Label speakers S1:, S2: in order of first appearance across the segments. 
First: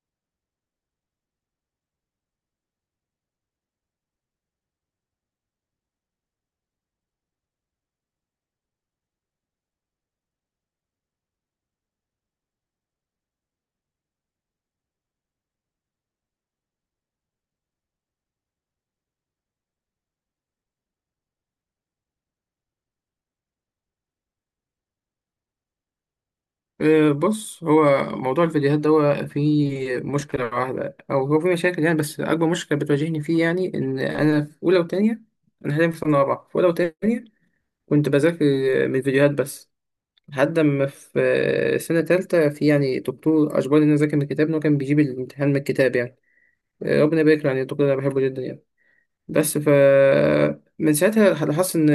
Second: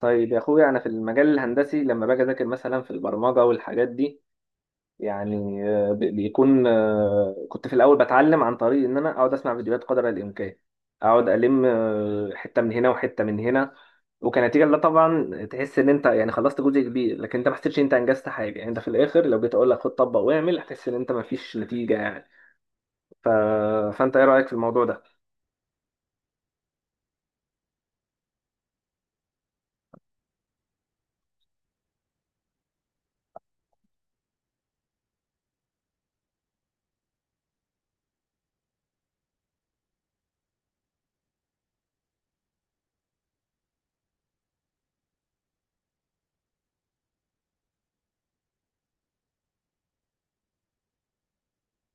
S1: طيب يا اخويا، انا في المجال الهندسي لما باجي اذاكر مثلا في البرمجه والحاجات دي. يعني آه، بي- بيكون آه، كنت في الاول بتعلم عن طريق ان انا اقعد اسمع فيديوهات قدر الامكان. اقعد الم حته من هنا وحته من هنا. وكنتيجه لا طبعا، تحس ان انت يعني خلصت جزء كبير، لكن انت ما حسيتش إن انت انجزت حاجه يعني. انت في الاخر لو جيت اقول لك خد طبق واعمل، هتحس ان انت ما فيش نتيجه يعني. ف... فانت ايه رايك في الموضوع ده؟
S2: بص، هو موضوع الفيديوهات ده هو فيه مشكلة واحدة أو هو فيه مشاكل يعني، بس أكبر مشكلة بتواجهني فيه يعني إن أنا في أولى وتانية. أنا حاليا في سنة رابعة. في أولى وتانية كنت بذاكر من الفيديوهات بس، لحد ما في سنة تالتة في يعني دكتور أجبرني إن أنا أذاكر من الكتاب، إن هو كان بيجيب الامتحان من الكتاب يعني. ربنا يبارك له، يعني الدكتور ده أنا بحبه جدا يعني. بس من ساعتها لاحظت إن،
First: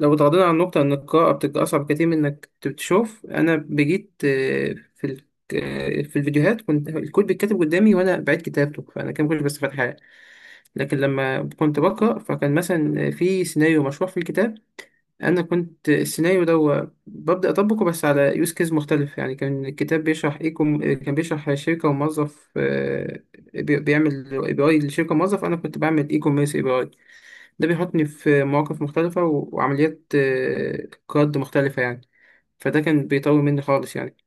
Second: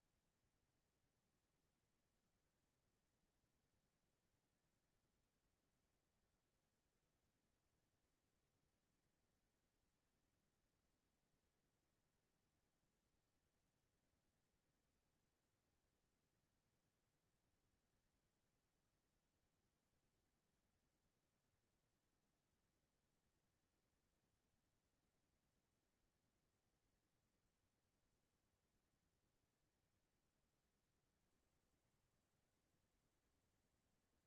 S2: لو اتغاضينا عن النقطة إن القراءة بتبقى أصعب كتير من إنك تشوف، أنا بجيت آه، في ال... آه، في الفيديوهات كنت الكود بيتكتب قدامي وأنا بعيد كتابته، فأنا كان كنت بس فاتحة. لكن لما كنت بقرأ، فكان مثلا في سيناريو مشروع في الكتاب، أنا كنت السيناريو ده هو ببدأ أطبقه بس على يوز كيس مختلف. يعني كان الكتاب بيشرح كان بيشرح شركة وموظف، بيعمل API لشركة موظف، أنا كنت بعمل e-commerce API. ده بيحطني في مواقف مختلفة و- وعمليات قياد مختلفة يعني. فده كان بيطول مني خالص يعني.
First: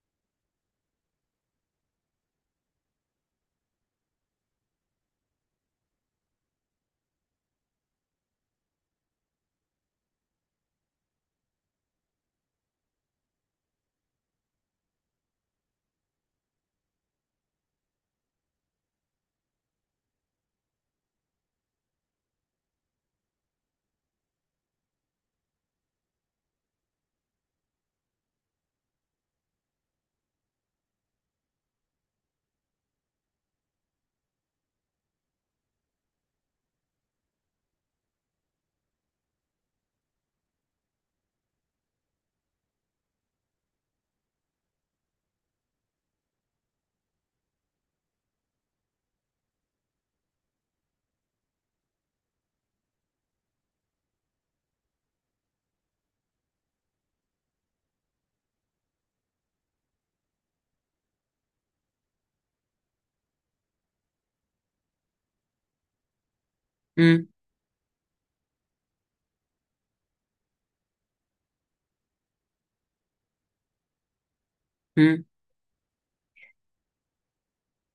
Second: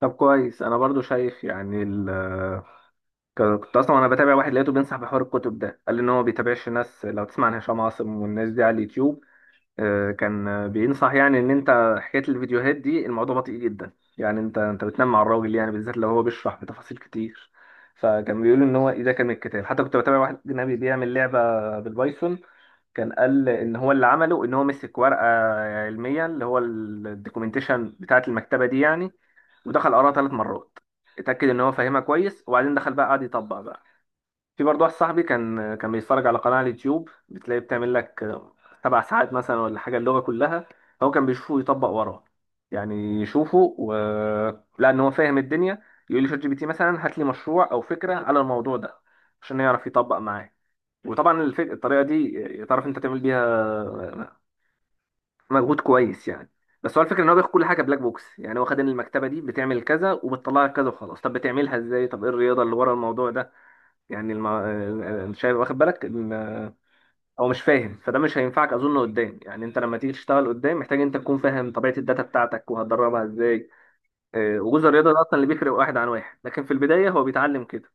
S1: طب كويس. انا برضو شايف يعني كنت اصلا وانا بتابع واحد لقيته بينصح بحوار الكتب ده، قال لي ان هو بيتابعش ناس. لو تسمع عن هشام عاصم والناس دي على اليوتيوب، كان بينصح يعني ان انت حكايه الفيديوهات دي الموضوع بطيء جدا، يعني انت بتنام مع الراجل، يعني بالذات لو هو بيشرح بتفاصيل كتير. فكان بيقول ان هو إيه ده كان من الكتاب. حتى كنت بتابع واحد اجنبي بيعمل لعبه بالبايثون، كان قال ان هو اللي عمله ان هو مسك ورقه علميه اللي هو الدوكيومنتيشن بتاعه المكتبه دي يعني، ودخل قراها 3 مرات، اتاكد ان هو فاهمها كويس وبعدين دخل بقى قعد يطبق بقى. في برضه واحد صاحبي كان بيتفرج على قناة على اليوتيوب بتلاقي بتعمل لك 7 ساعات مثلا ولا حاجة اللغة كلها، هو كان بيشوفه يطبق وراه، يعني لأن هو فاهم الدنيا، يقول لي شات جي بي تي مثلا هات لي مشروع أو فكرة على الموضوع ده عشان يعرف يطبق معاه. وطبعا الطريقة دي تعرف أنت تعمل بيها مجهود كويس يعني. بس هو الفكرة إن هو بياخد كل حاجة بلاك بوكس، يعني هو خد إن المكتبة دي بتعمل كذا وبتطلع لك كذا وخلاص. طب بتعملها إزاي؟ طب إيه الرياضة اللي ورا الموضوع ده؟ يعني مش هيبقى واخد بالك
S2: امم
S1: هو مش فاهم، فده مش هينفعك اظن قدام. يعني انت لما تيجي تشتغل قدام محتاج انت تكون فاهم طبيعه الداتا بتاعتك، وهتدربها ازاي. وجزء الرياضه ده اصلا اللي بيفرق واحد عن واحد، لكن في البدايه هو بيتعلم كده.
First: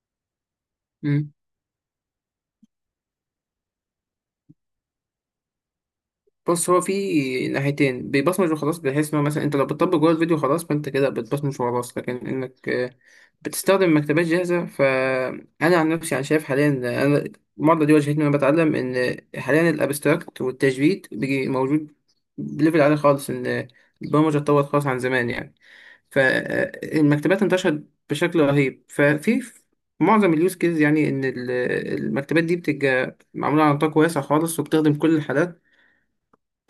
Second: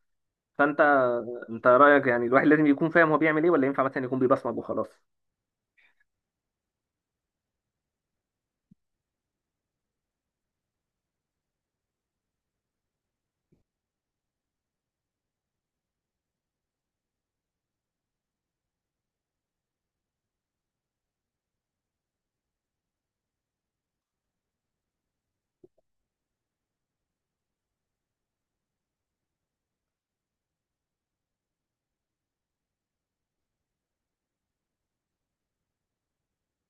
S1: فانت
S2: امم
S1: انت رايك يعني الواحد لازم يكون فاهم هو بيعمل ايه، ولا ينفع مثلا يكون بيبصمج وخلاص؟
S2: بص، هو في ناحيتين: بيبصمج وخلاص بحيث ان هو مثلا انت لو بتطبق جوه الفيديو خلاص فانت كده بتبصمج وخلاص، لكن انك بتستخدم مكتبات جاهزه. فانا عن نفسي انا شايف حاليا، انا المعضله دي واجهتني وانا بتعلم، ان حاليا الابستراكت والتجريد بيجي موجود بليفل عالي خالص، ان البرمجه اتطورت خالص عن زمان يعني. فالمكتبات انتشرت بشكل رهيب، ففي معظم اليوز كيز يعني، ان المكتبات دي بتبقى معموله على نطاق واسع خالص وبتخدم كل الحالات.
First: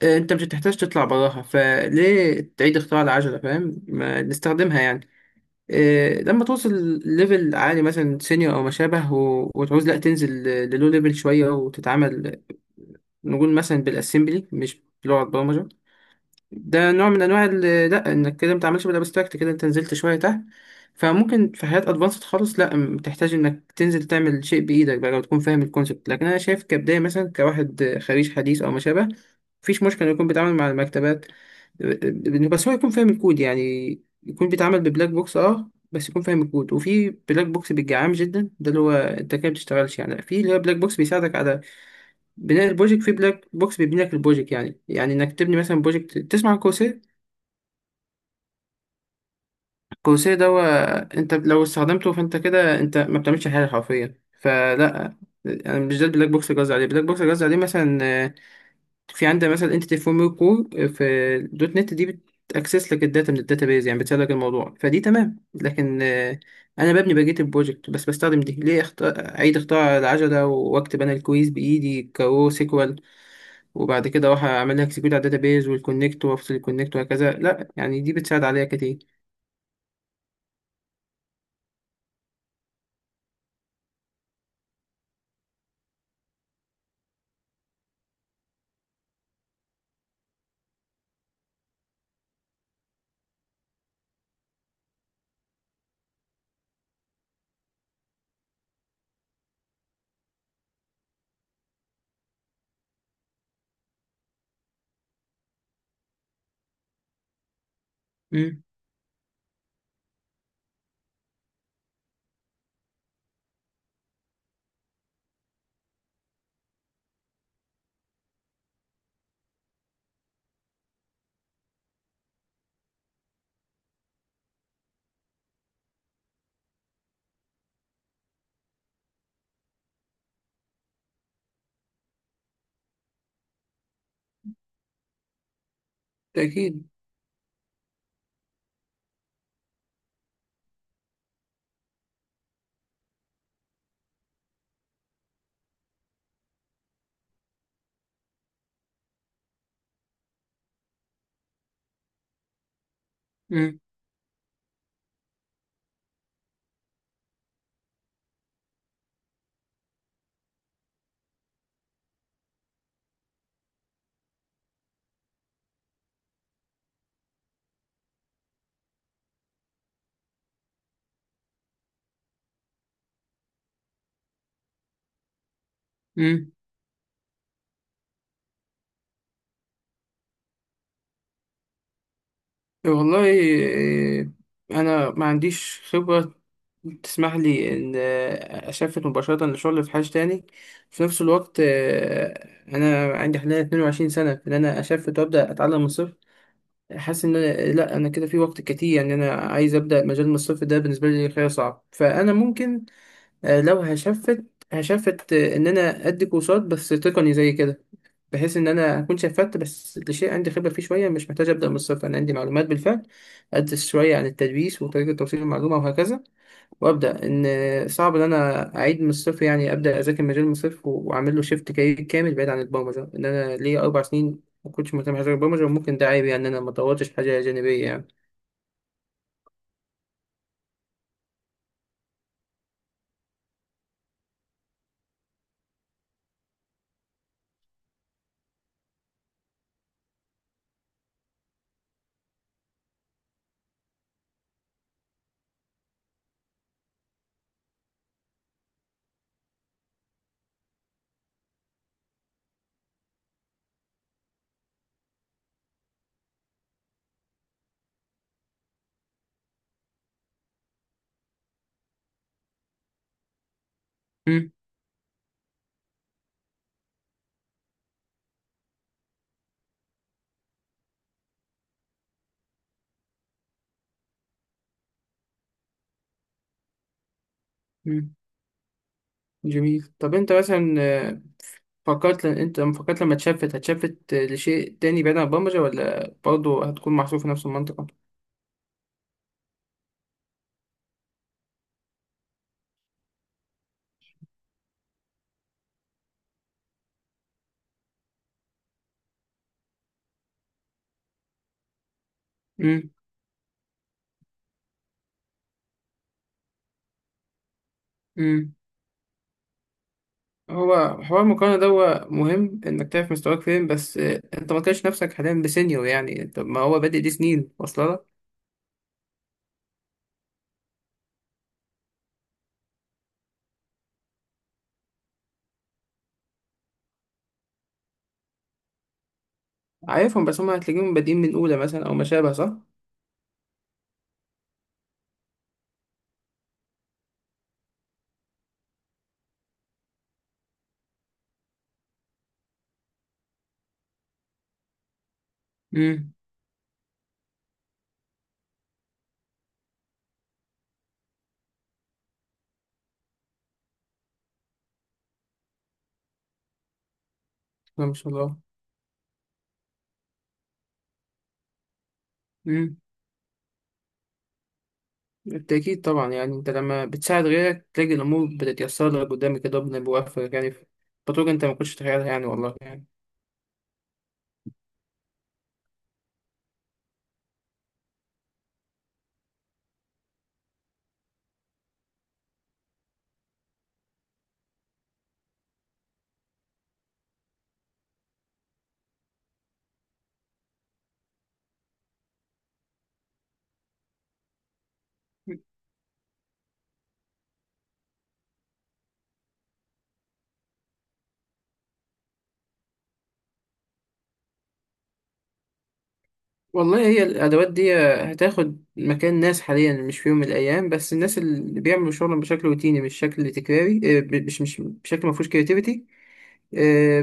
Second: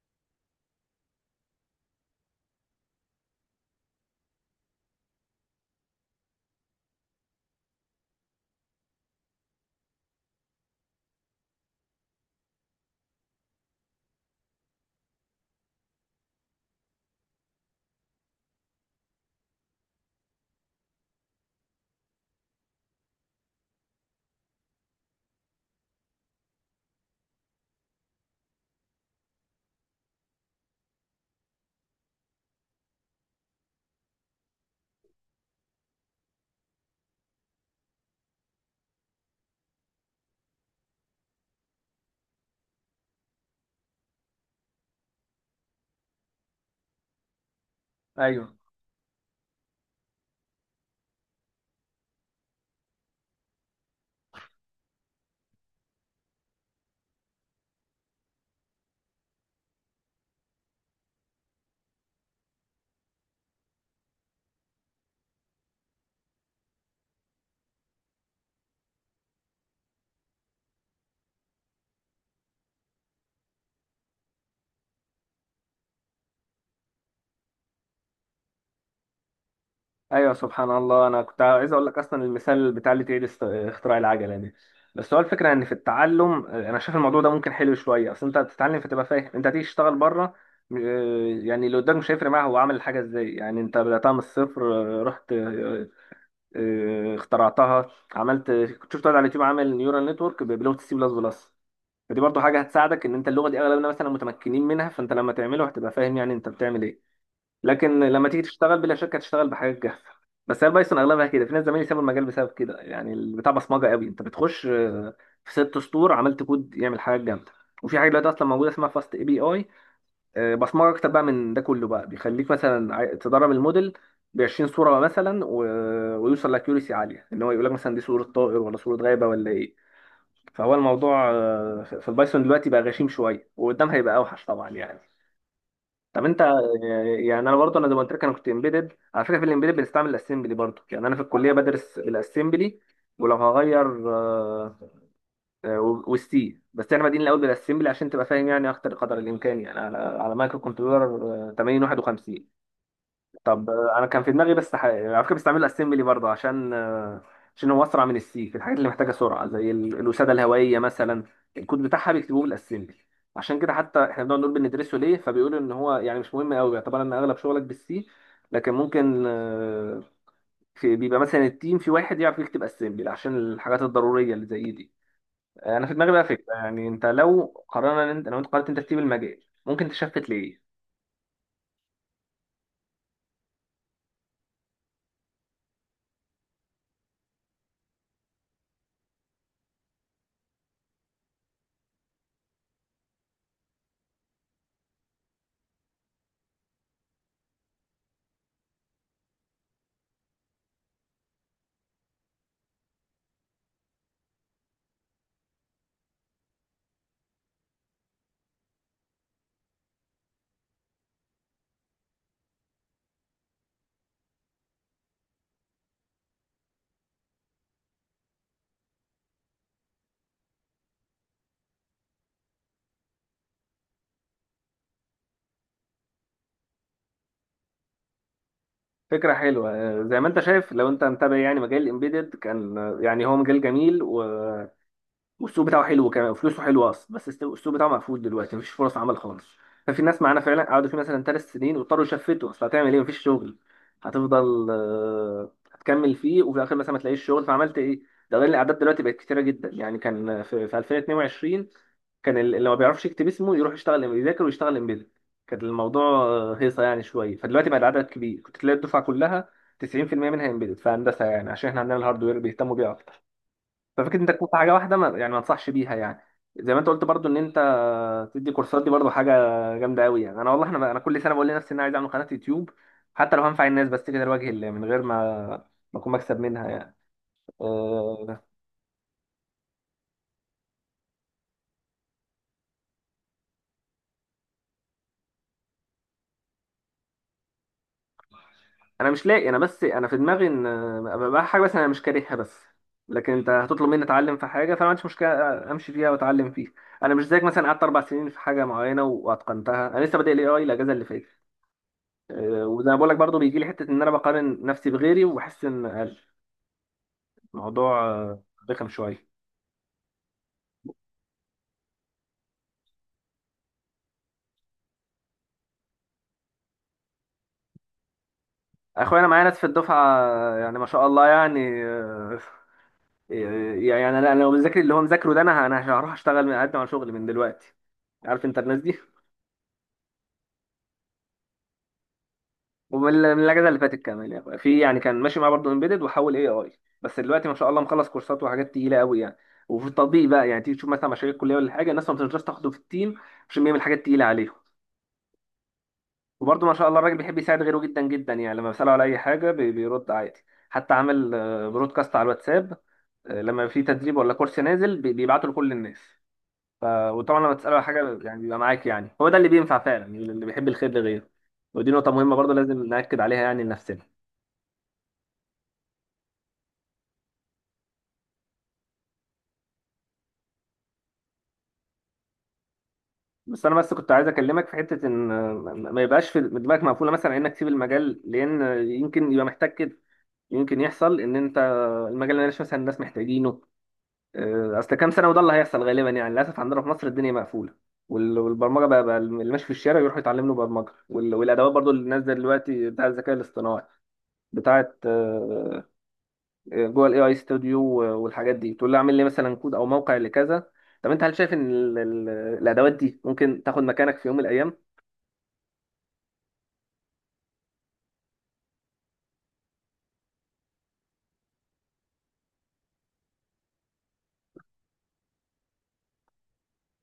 S2: انت مش هتحتاج تطلع براها، فليه تعيد اختراع العجلة؟ فاهم، ما نستخدمها يعني. لما توصل ليفل عالي مثلا سينيور او ما شابه و- وتعوز لا تنزل للو ليفل شوية وتتعامل نقول مثلا بالاسمبلي مش بلغة برمجة، ده نوع من انواع لا، انك كده ما تعملش بالابستراكت، كده انت نزلت شويه تحت. فممكن في حاجات ادفانسد خالص لا بتحتاج انك تنزل تعمل شيء بايدك بقى، لو تكون فاهم الكونسبت. لكن انا شايف كبدايه مثلا، كواحد خريج حديث او ما شابه، مفيش مشكله إنه يكون بيتعامل مع المكتبات. آه، بس هو يكون فاهم الكود. يعني يكون بيتعامل ببلاك بوكس، بس يكون فاهم الكود. وفي بلاك بوكس بيبقى عام جدا ده اللي هو انت كده ما بتشتغلش يعني. لا، في اللي هو بلاك بوكس بيساعدك على بناء البروجكت، في بلاك بوكس بيبني لك البروجكت يعني. يعني انك تبني مثلا بروجكت، تسمع عن coursera؟
S1: ايوه،
S2: الكروسيه ده هو، انت لو استخدمته فانت كده انت ما بتعملش حاجه حرفيا. فلا، انا مش ده البلاك بوكس اللي قصدي عليه. البلاك بوكس اللي قصدي عليه مثلا، في عندك مثلا انتيتي فورم كور في دوت نت دي، بتاكسس لك الداتا من الداتابيز، يعني بتسهل لك الموضوع، فدي تمام. لكن انا ببني بقيه البروجكت بس بستخدم دي، ليه اعيد اختراع العجله واكتب انا الكويز بايدي كرو سيكوال، وبعد كده اروح اعمل لها اكسكيوت على الداتابيز والكونكت وافصل الكونكت وهكذا؟ لا يعني، دي بتساعد عليا كتير.
S1: ايوه، سبحان الله. انا كنت عايز اقول لك اصلا المثال بتاع اللي تعيد اختراع العجله دي. بس هو الفكره ان في التعلم انا شايف الموضوع ده ممكن حلو شويه، اصل انت بتتعلم فتبقى فاهم انت هتيجي تشتغل بره. آه، يعني اللي قدامك مش هيفرق معاه هو عمل الحاجه ازاي، يعني انت بداتها من الصفر، آه، رحت آه، آه، اخترعتها. عملت كنت شفت واحد على اليوتيوب عامل نيورال نتورك بلغه السي بلس بلس، فدي برضه حاجه هتساعدك ان انت اللغه دي اغلبنا مثلا متمكنين منها، فانت لما تعمله هتبقى فاهم يعني انت بتعمل ايه. لكن لما تيجي
S2: امم
S1: تشتغل بلا شك هتشتغل بحاجات جاهزه. بس هي البايثون اغلبها كده، في ناس زمايلي سابوا المجال بسبب كده يعني. البتاع بصمجه قوي، انت بتخش في 6 سطور عملت كود يعمل حاجه جامده. وفي حاجه دلوقتي اصلا موجوده اسمها فاست اي بي اي، بصمجه اكتر بقى من ده كله، بقى بيخليك مثلا تدرب الموديل ب 20 صوره مثلا ويوصل لاكيوريسي عاليه ان هو يقول لك مثلا دي صوره طائر ولا صوره غابه ولا ايه. فهو الموضوع في البايثون دلوقتي بقى غشيم شويه، وقدام هيبقى اوحش طبعا يعني. طب انت
S2: اكيد.
S1: يعني انا برضه، انا زي ما قلت لك انا كنت امبيدد على فكره. في الامبيدد بنستعمل الاسمبلي برضه يعني، انا في الكليه بدرس الاسمبلي. ولو هغير آه، والسي، بس احنا بادئين الاول بالاسمبلي عشان تبقى فاهم يعني اكتر قدر الامكان، يعني على مايكرو كنترولر 8051. طب انا كان في دماغي بس يعني على فكره بستعمله اسمبلي برضه عشان عشان هو اسرع من السي في الحاجات اللي محتاجه سرعه، زي الوساده الهوائيه مثلا، الكود بتاعها بيكتبوه بالاسمبلي. عشان كده حتى احنا بنقعد نقول بندرسه ليه، فبيقولوا ان هو يعني مش مهم قوي، يعتبر ان اغلب شغلك بالسي، لكن ممكن في بيبقى مثلا التيم في واحد يعرف يكتب اسمبلي عشان الحاجات الضروريه اللي زي دي. انا في دماغي بقى
S2: مم.
S1: فكره، يعني انت لو قررنا إن انت لو انت قررت انت تسيب المجال ممكن تشفت ليه؟
S2: والله إيه، انا ما عنديش خبره تسمح لي ان اسافر مباشره لشغل في حاجه تاني. في نفس الوقت انا عندي حاليا 22 سنه، ان انا اسافر وابدا اتعلم من الصفر حاسس ان أنا لا انا كده في وقت كتير يعني. انا عايز ابدا مجال من الصفر، ده بالنسبه لي خيار صعب. فانا ممكن لو هشفت ان انا ادي كورسات بس تقني زي كده، بحيث ان انا اكون شفت بس لشيء عندي خبره فيه شويه، مش محتاج ابدا من الصفر، انا عندي معلومات بالفعل. ادرس شويه عن التدريس وطريقه توصيل المعلومه وهكذا وابدا. ان صعب ان انا اعيد من الصفر يعني، ابدا اذاكر مجال من الصفر و- واعمل له شيفت كارير كامل بعيد عن البرمجه. ان انا ليا 4 سنين ما كنتش مهتم بحاجه غير البرمجه، وممكن ده عيب يعني، ان انا ما طورتش حاجه جانبيه يعني.
S1: فكرة حلوة. زي ما انت شايف لو انت متابع، يعني مجال الامبيدد كان يعني هو مجال جميل، و والسوق بتاعه حلو كمان وفلوسه حلوه اصلا، بس السوق بتاعه مقفول دلوقتي مفيش فرص عمل خالص. ففي ناس معانا فعلا قعدوا فيه مثلا 3 سنين واضطروا يشفتوا، اصل هتعمل ايه مفيش شغل؟ هتفضل هتكمل فيه وفي الاخر مثلا ما تلاقيش شغل، فعملت ايه؟ ده غير الاعداد دلوقتي بقت كتيره جدا يعني. كان في في 2022 كان اللي ما بيعرفش يكتب اسمه يروح يشتغل يذاكر ويشتغل امبيدد، كان الموضوع هيصه يعني شويه. فدلوقتي بقى العدد كبير، كنت تلاقي الدفعه كلها 90% منها امبيدد في هندسه يعني، عشان احنا عندنا الهاردوير بيهتموا بيه اكتر. ففكره انت تكون
S2: مم.
S1: في حاجه واحده، ما يعني ما انصحش بيها يعني. زي ما انت قلت برضو ان انت تدي كورسات، دي برضو حاجه جامده قوي يعني. انا والله، انا كل سنه بقول لنفسي ان انا عايز اعمل قناه يوتيوب، حتى لو هنفع الناس بس كده لوجه الله، من غير ما اكون مكسب منها يعني.
S2: مم.
S1: أه،
S2: جميل. طب انت مثلا فكرت، لأن انت لما فكرت لما اتشفت هتشفت لشيء تاني بعيد عن البرمجة ولا برضه هتكون محصور في نفس المنطقة؟
S1: انا مش لاقي، انا بس انا في دماغي ان أبقى بقى حاجه، بس انا مش كارهها، بس لكن انت هتطلب مني اتعلم في حاجه فانا ما عنديش مشكله امشي فيها واتعلم فيها. انا مش زيك مثلا قعدت 4 سنين في حاجه معينه واتقنتها، انا لسه بادئ الاي اي الاجازه اللي فاتت. وزي
S2: امم
S1: ما بقول لك برضه، بيجي لي حته ان انا بقارن نفسي بغيري وبحس ان اقل. الموضوع
S2: امم
S1: رخم شويه.
S2: هو حوار المقارنة ده هو مهم انك تعرف مستواك فين، بس انت ما تلاقيش نفسك حاليا بسينيور يعني، انت ما هو بادئ، دي سنين واصله لك.
S1: اخويا، انا معايا ناس في الدفعه يعني ما شاء الله، يعني يعني انا لو بذاكر اللي هو مذاكره ده، انا هروح اشتغل، من اقدم على شغل من دلوقتي. عارف انت الناس دي.
S2: عارفهم، بس هم هتلاقيهم بادئين من اولى مثلا او ما شابه، صح؟
S1: ومن الاجازه اللي فاتت كمان يا اخويا، في يعني كان ماشي معاه برضه امبيدد وحول اي اي، بس دلوقتي ما شاء الله مخلص كورسات وحاجات تقيله قوي يعني. وفي التطبيق بقى يعني، تيجي تشوف مثلا مشاريع الكليه ولا حاجه، الناس ما بتنجمش تاخده في التيم عشان بيعمل حاجات تقيله عليهم.
S2: امم
S1: وبرضه ما شاء الله الراجل بيحب يساعد غيره جدا جدا يعني، لما بسأله على أي حاجة بيرد عادي. حتى عامل برودكاست على الواتساب، لما في تدريب ولا كورس نازل بيبعته لكل الناس. وطبعا لما تسأله على
S2: ما شاء
S1: حاجة
S2: الله.
S1: يعني بيبقى معاك، يعني هو ده اللي بينفع فعلا يعني، اللي بيحب الخير لغيره. ودي نقطة مهمة برضه
S2: امم
S1: لازم نأكد عليها يعني لنفسنا.
S2: بالتأكيد طبعا يعني. انت لما بتساعد غيرك تلاقي الامور بتتيسر لك قدامك كده، ربنا بيوفقك يعني في بطرق انت ما كنتش تتخيلها يعني، والله يعني.
S1: بس أنا، بس كنت عايز أكلمك في حتة إن ما يبقاش في دماغك مقفولة مثلا إنك تسيب المجال، لأن يمكن يبقى محتاج كده، يمكن يحصل إن أنت المجال اللي مثلا الناس محتاجينه اصل كام سنه، وده اللي هيحصل غالبا يعني. للاسف عندنا في مصر الدنيا مقفوله، والبرمجه بقى، بقى اللي ماشي في الشارع يروح يتعلم له برمجه. والادوات برضو اللي نازله دلوقتي بتاع الذكاء الاصطناعي بتاعه جوه الاي اي ستوديو والحاجات دي، تقول له اعمل لي مثلا كود او موقع لكذا. طب انت هل شايف ان الادوات دي ممكن تاخد مكانك في يوم من الايام؟
S2: والله، هي الأدوات دي هتاخد مكان ناس حاليا، مش في يوم من الأيام، بس الناس اللي بيعملوا شغلهم بشكل روتيني، مش شكل تكراري، مش بشكل ما فيهوش كرياتيفيتي.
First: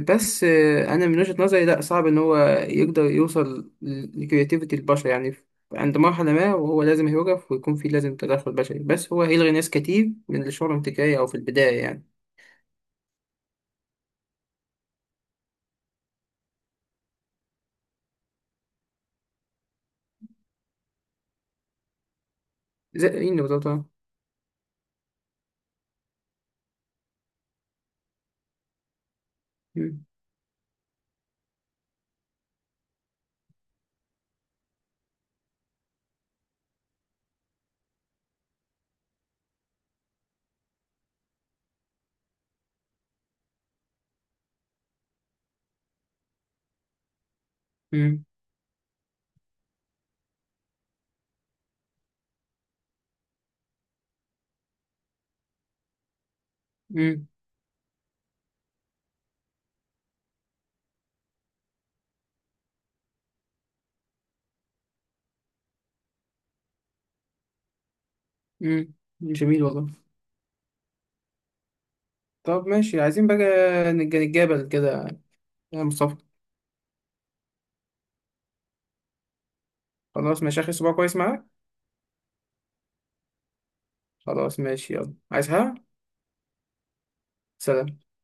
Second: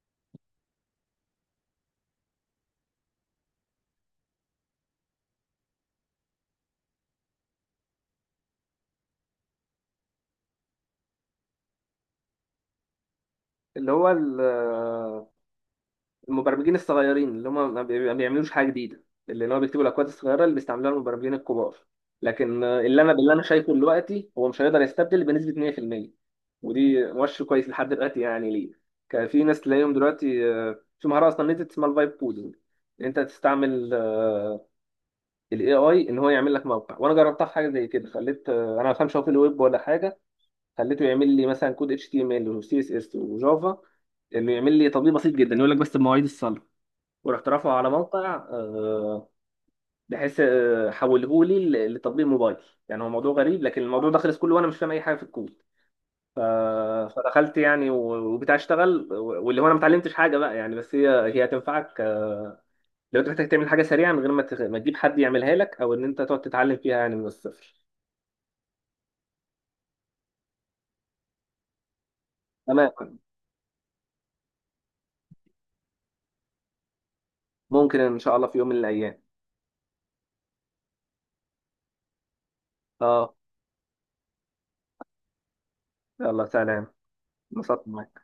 S2: بس أنا من وجهة نظري لأ، صعب إن هو يقدر يوصل لكرياتيفيتي البشر يعني. عند مرحلة ما وهو لازم يوقف ويكون فيه لازم تدخل بشري، بس هو هيلغي ناس كتير من اللي شغلهم تكراري أو في البداية يعني.
S1: اللي هو المبرمجين الصغيرين، اللي هم ما بيعملوش حاجه جديده، اللي هو بيكتبوا الاكواد الصغيره اللي بيستعملوها المبرمجين الكبار. لكن اللي
S2: زي
S1: انا،
S2: إيه
S1: انا
S2: بالظبط
S1: شايفه
S2: آه.
S1: دلوقتي هو مش هيقدر يستبدل بنسبه 100%. ودي مؤشر كويس لحد دلوقتي يعني. ليه؟ كان في ناس تلاقيهم
S2: مم،
S1: دلوقتي في مهاره اصلا نزلت اسمها الفايب كودنج. انت تستعمل الاي اي ان هو يعمل لك موقع، وانا جربتها في حاجه زي كده، خليت انا ما بفهمش هو في الويب ولا حاجه، خليته يعمل لي مثلا كود اتش تي ام ال وسي اس اس وجافا، انه يعمل لي تطبيق بسيط جدا يقول لك بس بمواعيد الصلاه، ورحت رافعه على
S2: مم،
S1: موقع بحيث حوله لي لتطبيق موبايل. يعني هو موضوع غريب، لكن الموضوع ده خلص كله وانا مش فاهم اي حاجه في الكود. ف-
S2: مم،
S1: فدخلت يعني، وبتاع اشتغل، واللي هو انا ما اتعلمتش حاجه بقى يعني، بس هي هتنفعك لو انت محتاج تعمل حاجه سريعه من غير ما ما تجيب حد يعملها لك، او ان انت تقعد تتعلم فيها يعني من الصفر.
S2: مم. جميل والله. طب
S1: تمام.
S2: ماشي، عايزين بقى نتجابل كده يا مصطفى.
S1: ممكن ان شاء الله في يوم من الايام.
S2: خلاص ماشي، آخر أسبوع كويس معاك.
S1: اه.
S2: خلاص ماشي، يلا عايز حاجة؟
S1: يلا سلام. انبسطت
S2: سلام.
S1: معاك.